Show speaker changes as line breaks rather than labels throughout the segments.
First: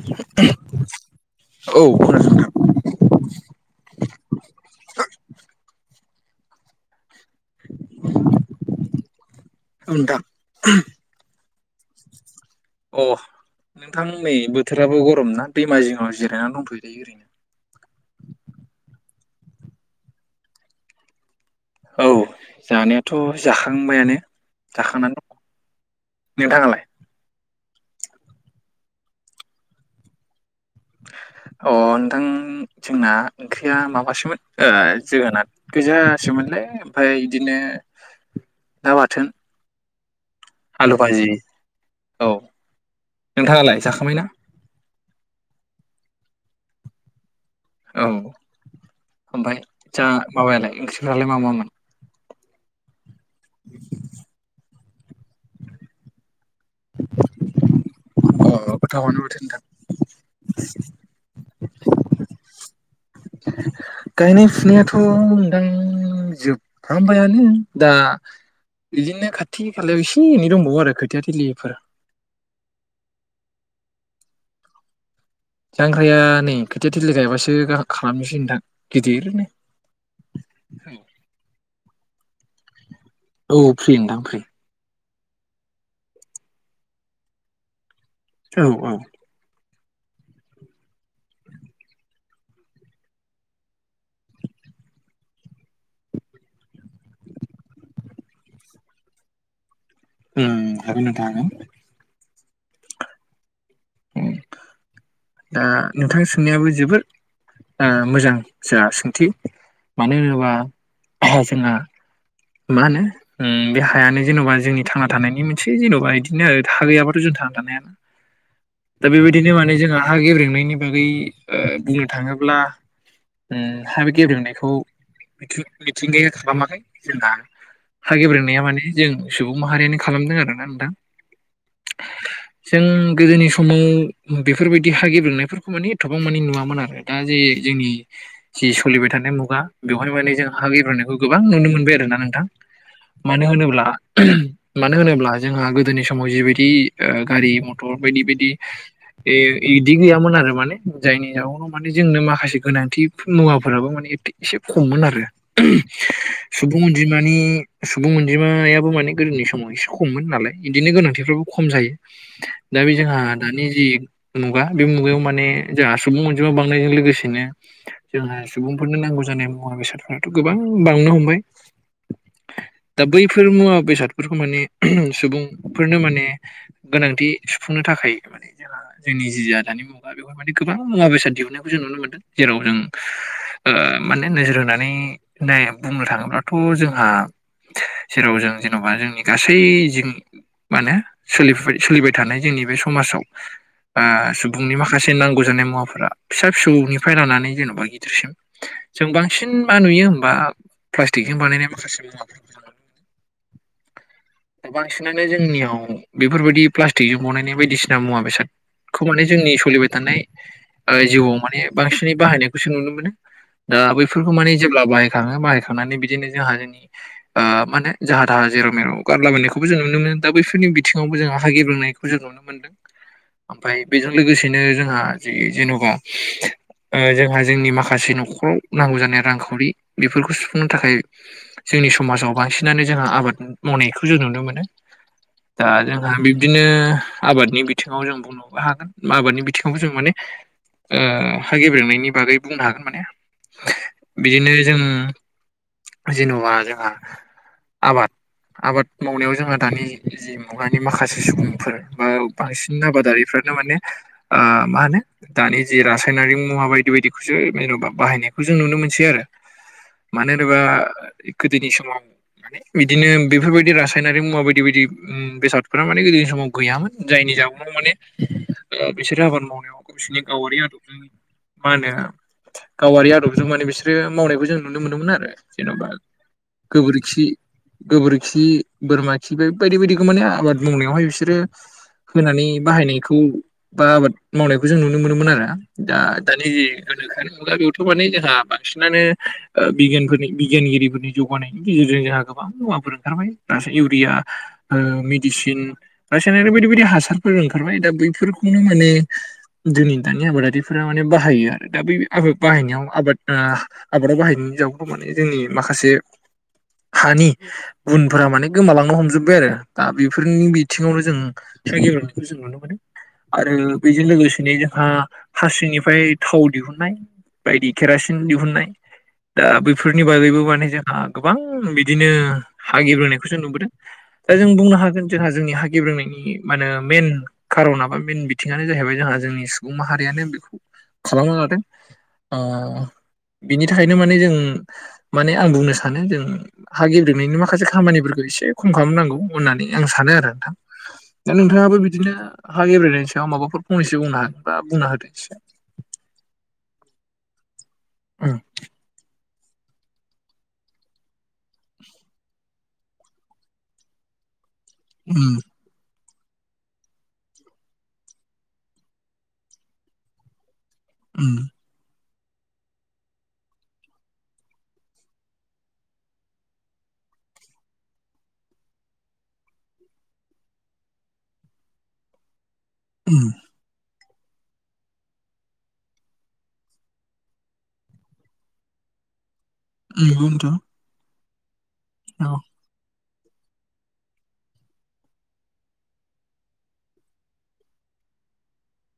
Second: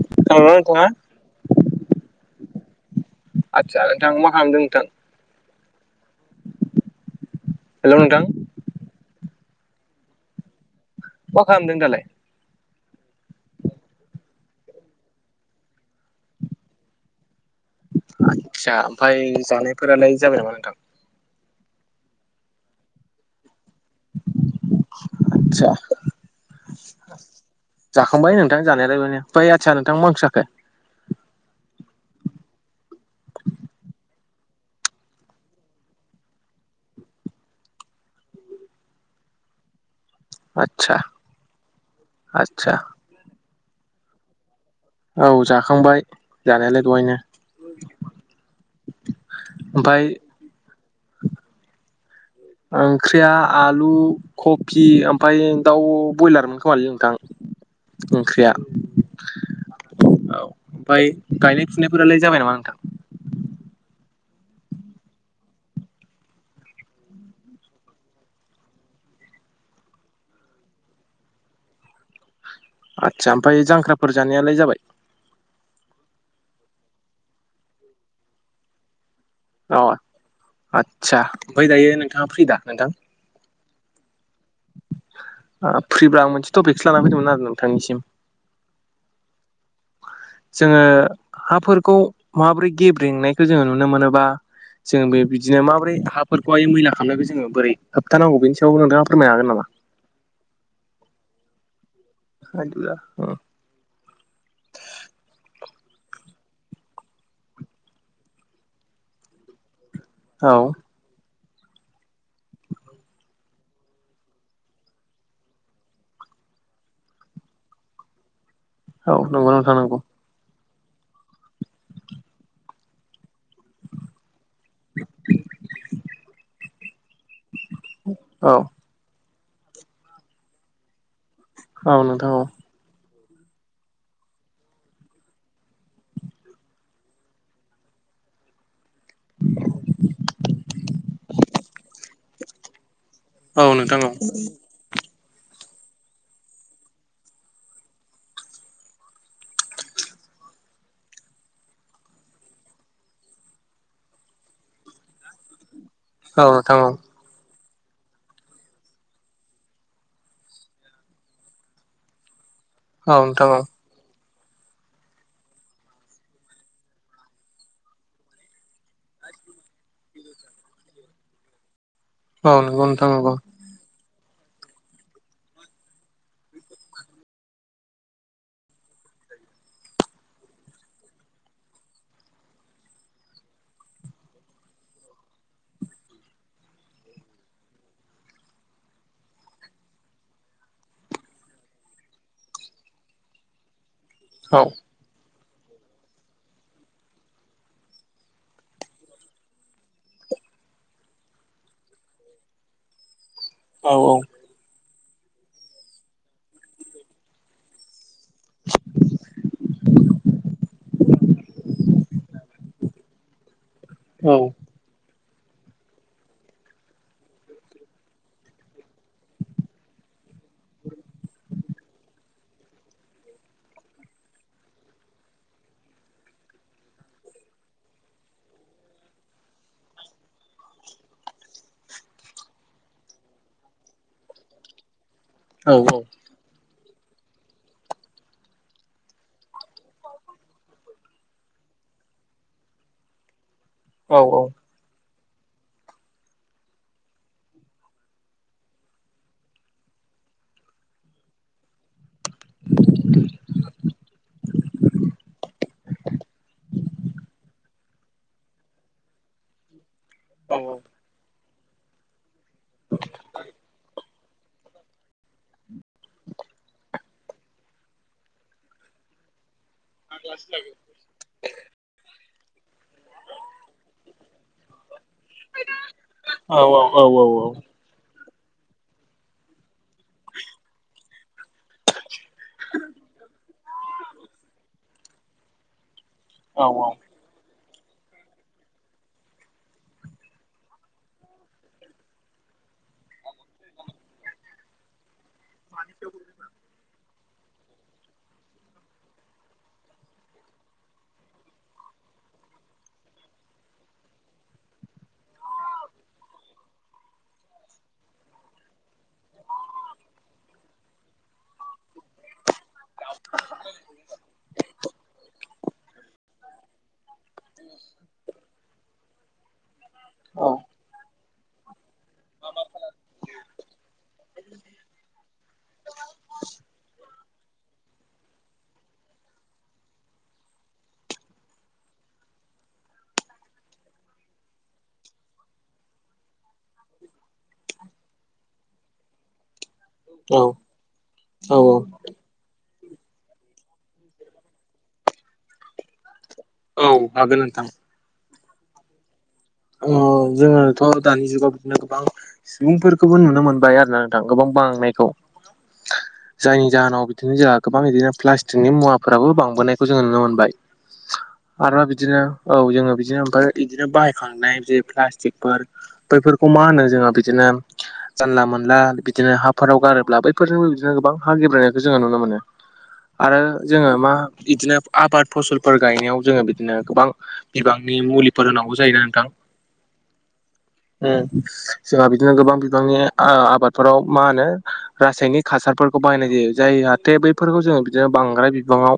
[unintelligible]
औ खोनादों
आदसा नोंथां मा खालामदों नोंथां हेलौ नोंथां
औ नोंथां
मा खालामदों दालाय
अ नोंथां नै बोथोराबो गरम ना दैमा जिङाव जिरायनानै दंथ'यो नै ओरैनो
आस्सा ओमफाय जानायफोरालाय जाबाय नामा नोंथां
औ जानाय थ' जाखांबायानो जाखांनानै
आदसा
दङ नोंथाङालाय
जाखांबाय नोंथां जानायलायबाय [unintelligible] आदसा नोंथां माो जाखो
अ नोंथां जोंना ओंख्रिया माबासोमोन जोगोनार गोजासोमोनलाय ओमफ्राय बिदिनो [unintelligible] बाथोन
आदसा
आलु भाजि औ
आदसा
नोंथाङालाय जाखांबाय ना
औ जाखांबाय जानायालाय दहायनो
औ ओमफ्राय जा माबायालाय ओंख्रिफ्रालाय मा मामोन
ओंख्रिया आलु कफि ओमफ्राय दाउ ब्रयलारमोन खोमालै नोंथां ओंख्रिया
अ गोथावानो माथो नोंथां
औ ओमफ्राय गायनाय फुनायफोरालाय जाबाय नामा नोंथां
गायनाय फुनायाथ'नोंथां जोबफ्रामबायानो दा इदिनो खाथि खालायाव एसे एनै दंबावो आरो खोथिया थलिफोर
आदसा ओमफ्राय जांख्राफोर जानायालाय जाबाय
जांख्राया नै खोथिया थिलि गायबासो खालामनोसै नोंथां गिदिरनो
अ आदसा ओमफ्राय दायो नोंथाङा फ्रि दा नोंथां
औ फ्रि नोंथां फ्रि
ओ फ्रिब्रा आं मोनसे टपिकसो लानानानै फैदोंमोन आरो नोंथांनिसिम
औ औ
[inaudible] जोङो हाफोरखौ माबोरै गेब्रेेंनायखौ जोङो नुनो मोनोबा जोंङो बे बिदिनो माबोरै हाफोरखौहाय मैला खालामनायखौ जोङो बोरै होबथानांगौ बेनि सायावबो नोंथाङा फोरमायनो हागोन नामा
उम हागोन नोंथां हागोन
[unintelligible]
उम दा नोंथां सोंनायाबो जोबोद मोजां जा सोंथि मानो
औ
होनोबा जोंहा मा होनो उम बे हायानो जेन'बा जोंनि थांना थानायनि मोनसे जेन'बा इदिनो आरो हा गैयाबाथ' जों थांना थानो हखयाना
[inaudible]
दा
नंगौ
बेबायदिनो
नोंथां
माने
नंगौ
जोंहा हा गेब्रेंनायनि बागै ओ बुंनो थाङोब्ला उम हा बे गेब्रेंनायखौ मिथिंगाया जोंना हा
औ
गेब्रेंनाया माने जों सुबुं माहारियानो खालामदों आरोना नोंथां
औ नोंथां औ
जों गोदोनि समाव बेफोरबायदि हा गेब्रेंनायफोरखौ माने एथबां माने नुवामोन आरो दा जे जोंनि जि सोलिबाय थानाय मुगा बेवहाय माने जों हा एब्रोननायखौ गोबां नुनो मोनदों आरोना नोंथां मानो
औ
होनोब्ला
नोंथां औ
मानो होनोब्ला जोंहा गोदोनि समाव जिबायदि गारि ओ मथर बायदि बायदि इदि गैयामोन आरो माने जायनि जउनाव माने जोंनो माखासे गोनांथि मुवाफोराबो माने एसे खममोन आरो
औ नोंथां
सुबुं अनजिमा नि सुबुं अनजिमायाबो माने गोदोनि समाव एसे खममोन नालाय इदिनो गोनांथिफ्राबो खम जायो
[inaudible]
दा बे जोंहा
औ नोंथां औ
दानि जि मुगा बे मुगायाव माने जोंहा सुबुं अनजिमा बांनायजों लोगोसेनो जोंहा सुबुंफोरनो नांगौ जानाय मुवा बेसादफोराथ' गोबां बांनो हमबाय
औ नंगौ
दा
नोंथां नंगौ
बैफोर मुवा बेसादफोरा सुबुंफोरनो माने गोनांथि सुफुंनो थाखाय जोंनि जि जा दानि मुगा बेफोरबायदि गोबां मुवा बेसाद दिहुननायखौ जों नुनो मोनदों। जेराव जों माने नोजोर होनानै नाय बुंनो थाङोब्ला। थ' जोंहा जेराव जों जेनेबा जोंनि गासै जों माने सोलिफु सोलिबाय थानाय जोंनि बे समाजाव
औ
सुबुंनि माखासे माखासे नांगौ जानाय मुवाफोरा फिसा फिसौनिफ्राय लानानै जेन'बा गिदिरसिम जों बांसिन मा नुयो होमबा। थेग बानायनाय
औ औ।
दा बांसिनानो जोंनियाव बेफोरबायदि प्लास्टिकजों बनाय बायदिसिना मुवा बेसाद। खौ माने जोंनि सोलिबाय थानाय जिउआव माने बांसिनै बाहायनायखौसो नुनो मोनो। दा
औ
बेैफोरखौ माने। जेब्ला बाहायखाङो बाहायखांनानै बिदिनो जोंहा जोंनि माने जाहा थाहा जेराव मेर'। गारलाबनायखौबो जों नुनो मोनो दा बैफोरनि बिथिङावबो जों हा गेबोंनायखौ जों नुनो ओमफ्राय बेजों लोगोसेनो जोंहा जि जेनेबा ओ जोंहा जोंनि माखासे न'खराव नांगौ जानाय रांखावरि बेफोरखौ सुफुंनो थाखाय जोंनि समाजाव बांसिनानो जोंहा आबाद मावनायखौ जों नुनो मोनो दा
औ
जोंहा बिब्दिनो आबादनि बिथिङाव जों बुंनोबो हागोन आबादनि बिथिङावबो जों माने ओम हा गेब्रेंनायनि बागै बुंनो हागोन माने
औ
बिदिनो जों जेन'बा जोंहा आबाद आबाद मावनायाव जोंहा दानि मुगानि माखासे सुबुंफोर बा बांसिन आबादारिफ्रानो माने ओ मा होनो दानि जे रासायनारिक मुवा बायदि बायदिखौसो जेन'बा बाहायनायखौ जों नुनो मोनसै आरो। मानो
औ
होनोबा गोदोनि समाव माने बिदिनो बेफोर बायदि रासायन ओंखायनो मुवा बायदि बायदि बेसादफोरा माने गोदोनि समाव गैयामोन जायनि जाहनाव माने बिसोरो आबाद मावनायाव बिसोरनि गावारि आदबजों मा होनो गावआरि आदबजों माने बिसोरो मावनायखौ जों नुनो मोनोमोन आरो जेन'बा।
औ औ औ
गोबोरखि
औ।
गोबोरखि बोरमा खि बे बायदि बायदिखौ माने आबाद मावनायावहाय बिसोरो। होनानै बाहायनायखौ बा आबाद मावनायखौ जों नुनो मोनोमोन आरो। द दानि जे गोदो थ माने जोंहा बांसिनानो बिगियानफोरनि बिगियानगिरिफोरनि जौगानायनि गेजेरजों जोंहा गोबां मुवाफोर ओंखारबाय द इउरिया मेडिसिन रासायनारि बायदि बायदि हासार फोर ओंखारबाय दा बैफोरखौनो माने जोंनि दानि आबादारिफोरा माने बाहायो आरो दा बै आबाद बाहायनायाव आबाद। आबादाव बाहायनायनि जााव माने जोंनि माखासे। हानि गुनफोरा माने गोमालांनो हमजोब्बाय आरो दा बेफोरनि बिथिङावनो जों सिनायखौ जों नुनो मोनो आरो बेजों लोगोसेनो जोंहा हासिनिफ्राय थाव दिहुननाय बायदि केरासिन दिहुननाय दा बे बेफोरनि बागैबो माने जोंहा गोबां बिदिनो हागिब्रोनायखौसो नुबोदों। दा जों बुंनो हागोन जोंहा जोंनि हागिब्रोंनायनि माने मेन खार'न बा मेन बिथिङानो जाहैबाय जोंहा जोंनि सुबुं माहारियानो बेखौ खालामना लादों। बिनि थाखायनो माने जों माने आं बुंनो सानो जों हा गेब्रेनायनि माखासे खामानिफोरखौ एसे खम खालामनांगौ। होननानै आं सानो आरो
औ
नोंथां दा नोंथाङाबो
औ
बिदिनो। हा गेब्रायनायनि सायाव माबाफोर फंैो बुंनो हागोन बा बुंना होदो।
औ हागोन नोंथां।
[inaudible]
औ जोङोथ' दानि जुगाव बिदिनो गोबां सुबुंफोरखौबो नुनो मोनबाय आरोना ओं गोबां बांनायखौ
उम
हो जायनि जाहोनाव बिदिनो जोंहा गोबां बिदिनो प्लास्टिकनि मुवाफोराबो बांबोनायखौ जोंङो नुनो मोनबाय
उम
आरोबा बिदिनो औ जोङो बिदिनो ओमफ्राय बिदिनो बाहायखांनाय बे प्लास्टिकफोर बैफोरखौ मा होनो जोहा बिदिनो जानला मोनला बिदिनो हाफोराव गारोब्ला बैफोरजों बो बिदिनो गोबां हा गेब्रेंनायखौ जोङो नुनो मोनो
उम
आरो जोङो मा इदिनो आबाद फसलफोर गायनायाव जोङो बिदिनो गोबां बिबांनि मुलिफोर होनांगौ जायोना नोंथां
उम नोंखौ नोंथां
उम जोंहा बिदिनो
औ
गोबां बिबांनि ओ आबादफोराव मा होनो रासायनिक हासारफोरखौ बाहायनाय जायो जाय जाहाथे बै फोरखौ जोङो बिदिनो बांद्राय बिबांआव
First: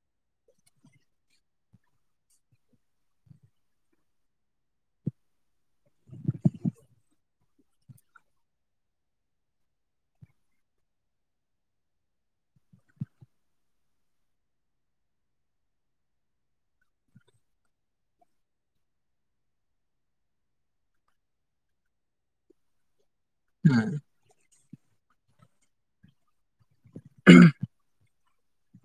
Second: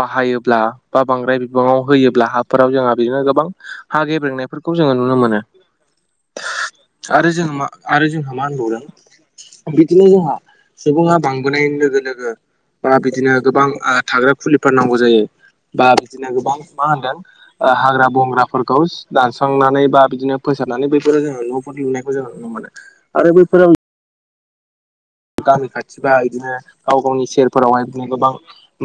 बाहायोब्ला बा बांद्राय बिबांआव होयोब्ला हाब फोराव जोंहा बिदिनो गोबां हा गेब्रेंनायफोरखौ जोङो नुनो मोनो आरो जों मा आरो जोंहा मा होनबावदों बिदिनो जोंहा सुबुंआ बांबोनाय लोगो लोगो बा बिदिनो गोबां ओ थाग्रा खुलिफोर नांगौ जायो बा बिदिनो गोबां मा होनदों ओ हाग्रा बंग्राफोरखौ सि दानस्रांनानै बा बिदिनो फोसाबनानै बैफोरो जोङो न'फोर लुनायखौ जोङो नुनो मोनो आरो बैफोर
ओं
गामि खाथिबा बिदिनो गाव गावनि सेरफोरावहाय बिनो गोबां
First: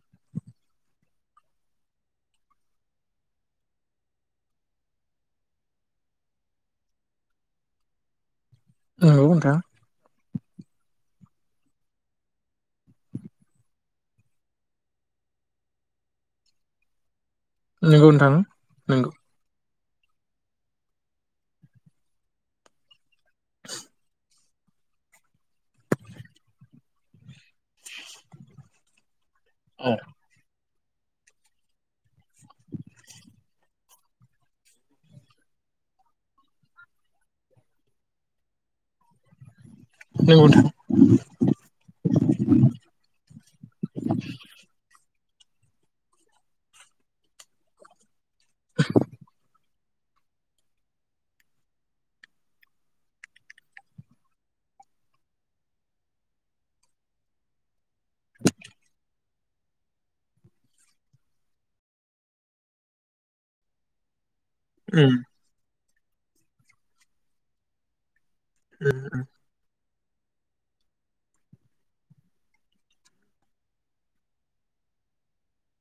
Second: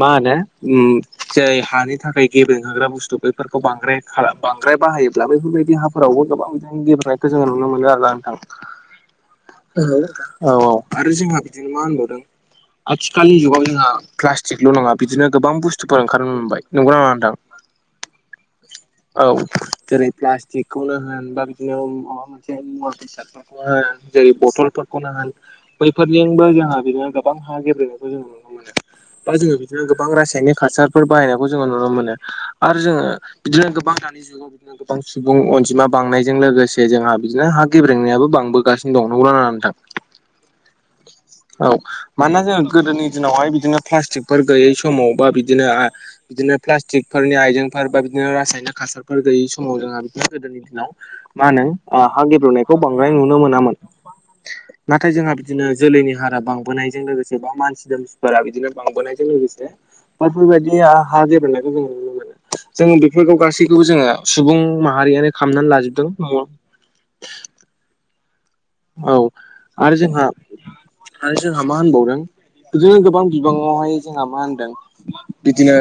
मा होनो उम जाय हानि थाखाय गेबें होग्रा बुस्थु बेफोरखौ बांद्राय बांद्राय बाहायोब्ला बेफोरबादि हाफोरावबो गोबां बिदिनो गेलब्रेंनायखौ जोङो नुनो मोनो आरो नोंथां
औ नोंथां
औ औ औ आरो जोंहा बिदिनो मा होनबावदों आथिखालनि जुगाव जोंहा प्लास्टिकल' नङा बिदिनो गोबां बुस्थुफोर ओंखारनो मोनबाय नंगौना नङा‌ नोंथां
नोंखौ नोंथां नोंगौ
औ जेरै प्लास्टिकखौनो होन बा बिदिनो माबा मोनसे मुवा बेसाद औ जायो बथलफोरखौनो होन बैफोरजोंबो जोंहा बिदिनो गोबां हा गेब्रेंनायखौ जों नुनो मोनो बा जोङो बिदिनो
औ
गोबां रासायनिक हासारफोर बाहायनायखौ जोङो नुनो मोनो आरो जोङो बिदिनो गोबां दानि जुगाव बिदिनो गोबां सुबुं अनजिमा बांनायजों लोगोसे जोंहा बिदिनो हा गेब्रेंनायाबो बांबो गासिनो दं नंगौना नङा नोंथां
औ नोंथां
औ मानोना जोङो गोदोनि दिनावहाय बिदिनो प्लास्टिकफोर गैयै समाव बा बिदिनो आ बिदिनो प्लास्टिकफोरनि आइजेंफोर बा बिदिनो रासायनिक हासारफोर गैयि समाव जोंहा बिदिनो गोदोनि दिनाव ओ मा होनो ओ हा गेब्रेंनायखौ बांद्राय नुनो मोनामोन नाथाय जोंहा बिदिनो जोलैनि हारा बांबोनायजों लोगोसे बा मानसि दोमसिफोरा बिदिनो बांबोनायजों लोगोसे बेफोरबायदि ओ हागेब्रेंनायखौ जोङो जोङो बेफोरखौ गासैखौबो जोङो सुबुं
उम
माहारिआनो खालामामनानै लाजोबदों उम
उम उम
आरो जोंहा आरो जोंहा मा होनबावदों बिदिनो गोबां बिबांआवहाय जोंहा मा होनदों बिदिनो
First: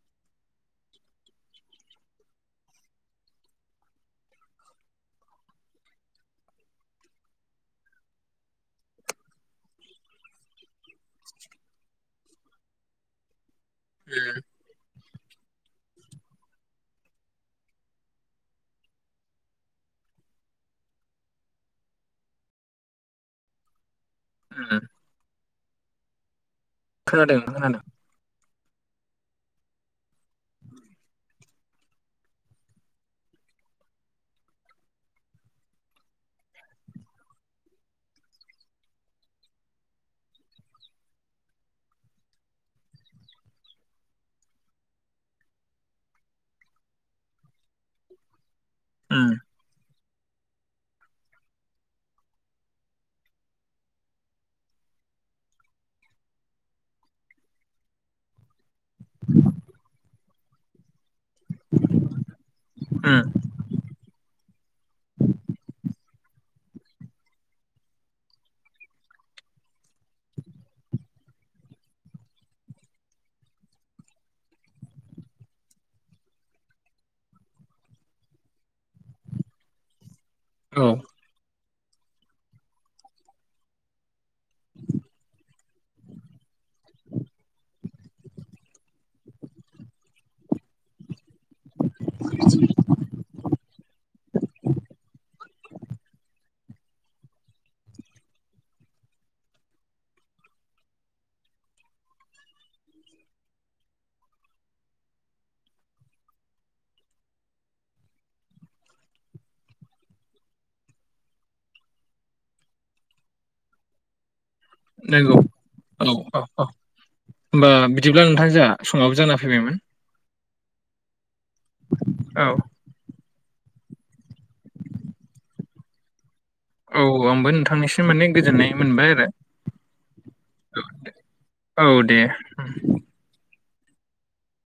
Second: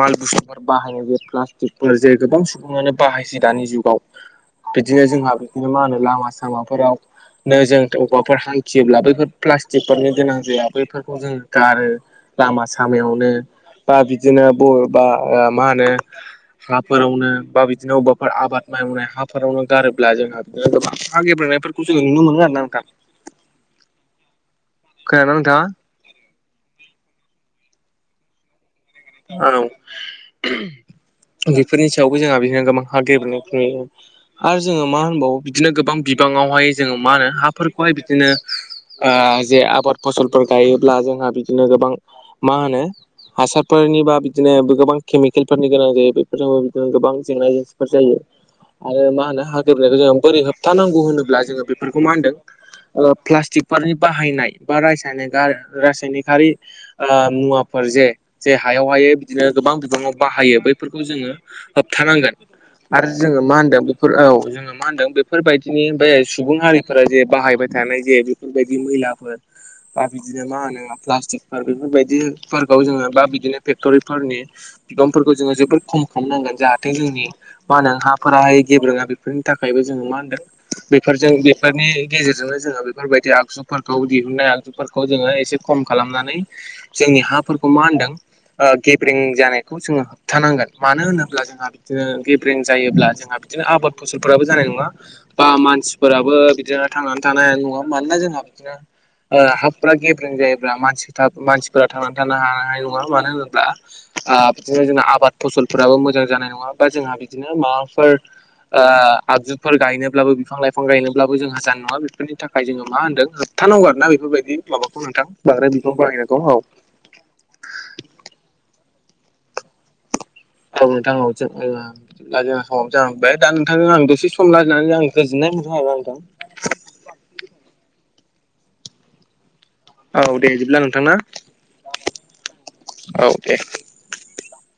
माल बुसथु बाहायनाय बे प्लास्टिकफोर जे गोबां सुबुंआनो बाहायसै दानि जुगाव बिदिनो जोंहा बिदिनो माहोनो लामा सामाफोराव नो जों ओबावबाफोर हांखियोब्ला बैफोर प्लास्टिकफोरनो गोनां जाया बैफोरखौ जोंङो गारो लामा सामायावनो बा बिदिनो बबेबा ओ मा होनो हाफोरावनो बा बिदिनो ओबावबाफोर आबाद मावनाय हाफोरावनो गारोब्ला जोंहा बिदिनो गोबां हा गेब्रेंनाय नों नुनो मोनगोन आरो ‌ना
ओं
खोनादोंना नोंथाङा
खोनादों खोनादों
औ बेफोरनि सायावबो जोंहा बिदिनो गोबां [unintelligible] आरो जोङो मा होनबावो बिदिनो गोबां बिबाङावहाय जोङो मा होनो हाफोरखौहाय बिदिनो ओ जे आबाद फसलफोर गायोब्ला जोंहा बिदिनो गोबां मा होनो हासार फोरनि बा बिदिनो गोबां केमिकेलफोरनि गोनां जायो बेफोरजोंबो बिदिनो गोबां जेंना जेंसिफोर जायो आरो मा
उम
होनो हागेब्रेंनायखौ जोङो बोरै होबथानांगौ होनोब्ला जोङो बेफोरखौ मा होनदों प्लास्टिकफोरनि बाहायनाय बा [unintelligible] रासायनिकारि ओ मुवाफोर जे जे हायाव हाय बिदिनो गोबां बिबाङाव बाहायो बैफोरखौ जोङो होबथानांगोन आरो
उम
जोङो मा होनदों बेफोर औ जों मा होनदों बेफोरबायदिनि बे सुबुं हारिफोरा जे बाहायबाय थानाय जे बेफोरबायदि मैलाफोर बा बिदिनो मा होनो प्लास्टिक बेफोरबायदिफोरखौ जोङो बा बिदिनो फेक्ट'रिफोरनि बिबांफोरखौ जोङो जोबोर खम खामनांगोन जाहाथे जोंनि मा होनदों हाफोराहाय गेब्रोङा बेफोरनि थाखायबो जोङो मा होनदों
औ
बेफोरजों बेफोरनि गेजेरजोंनो जोङो बेफोरबायदि आगजु फोरखौ दिहुननाय आगजुफोरखौ जोङो एसे खम खालामनानै जोंनि हाफोरखौ मा होनदों ओ गेब्रें जानायखौ जोङो होबथानांगोन मानो होनोब्ला जोंहा बिदिनो गेब्रें जायोब्ला जोंहा बिदिनो आबाद फसलफोराबो जानाय नङा बा मानसिफोराबो बिदिनो थांनानै थानाय नङा मानोना जोंहा बिदिनो ओ हाफ्रा गेब्रें जायोब्ला मानसिफोरा थांनानै थानो हानाय नङा मानो होनोब्ला आ बिदिनो जोंना आबाद फसलफोराबो मोजां जानाय नङा बा जोंहा बिदिनो माबाफोर ओ आगजुफोर गायनोब्लाबो बिफां लाइफां गायनोब्लाबो जोंहा जानाय नङा बेफोरनि थाखाय जोङो मा होनदों थाननांगौ आरोना बेफोरबायदि माबाखौ नोंथां
नंगौ
बाग्राय बिफां बाहायनायखौ औ
होमबा बिदिब्ला नोंथां जोंहा संमाबो जाना फैबायमोन
औ नोंथां औ जों ओ
औ
[unintelligible] जाहांबाय दा नोंथांनो आं दसे सम रायलायनानै आं गोजोननाय मोनदों हा नोंथां
औ आंबो नोंथांनिसिम माने गोजोननाय मोनबाय आरो
औ दे बिदिब्ला नोंथां ना
औ दे
औ दे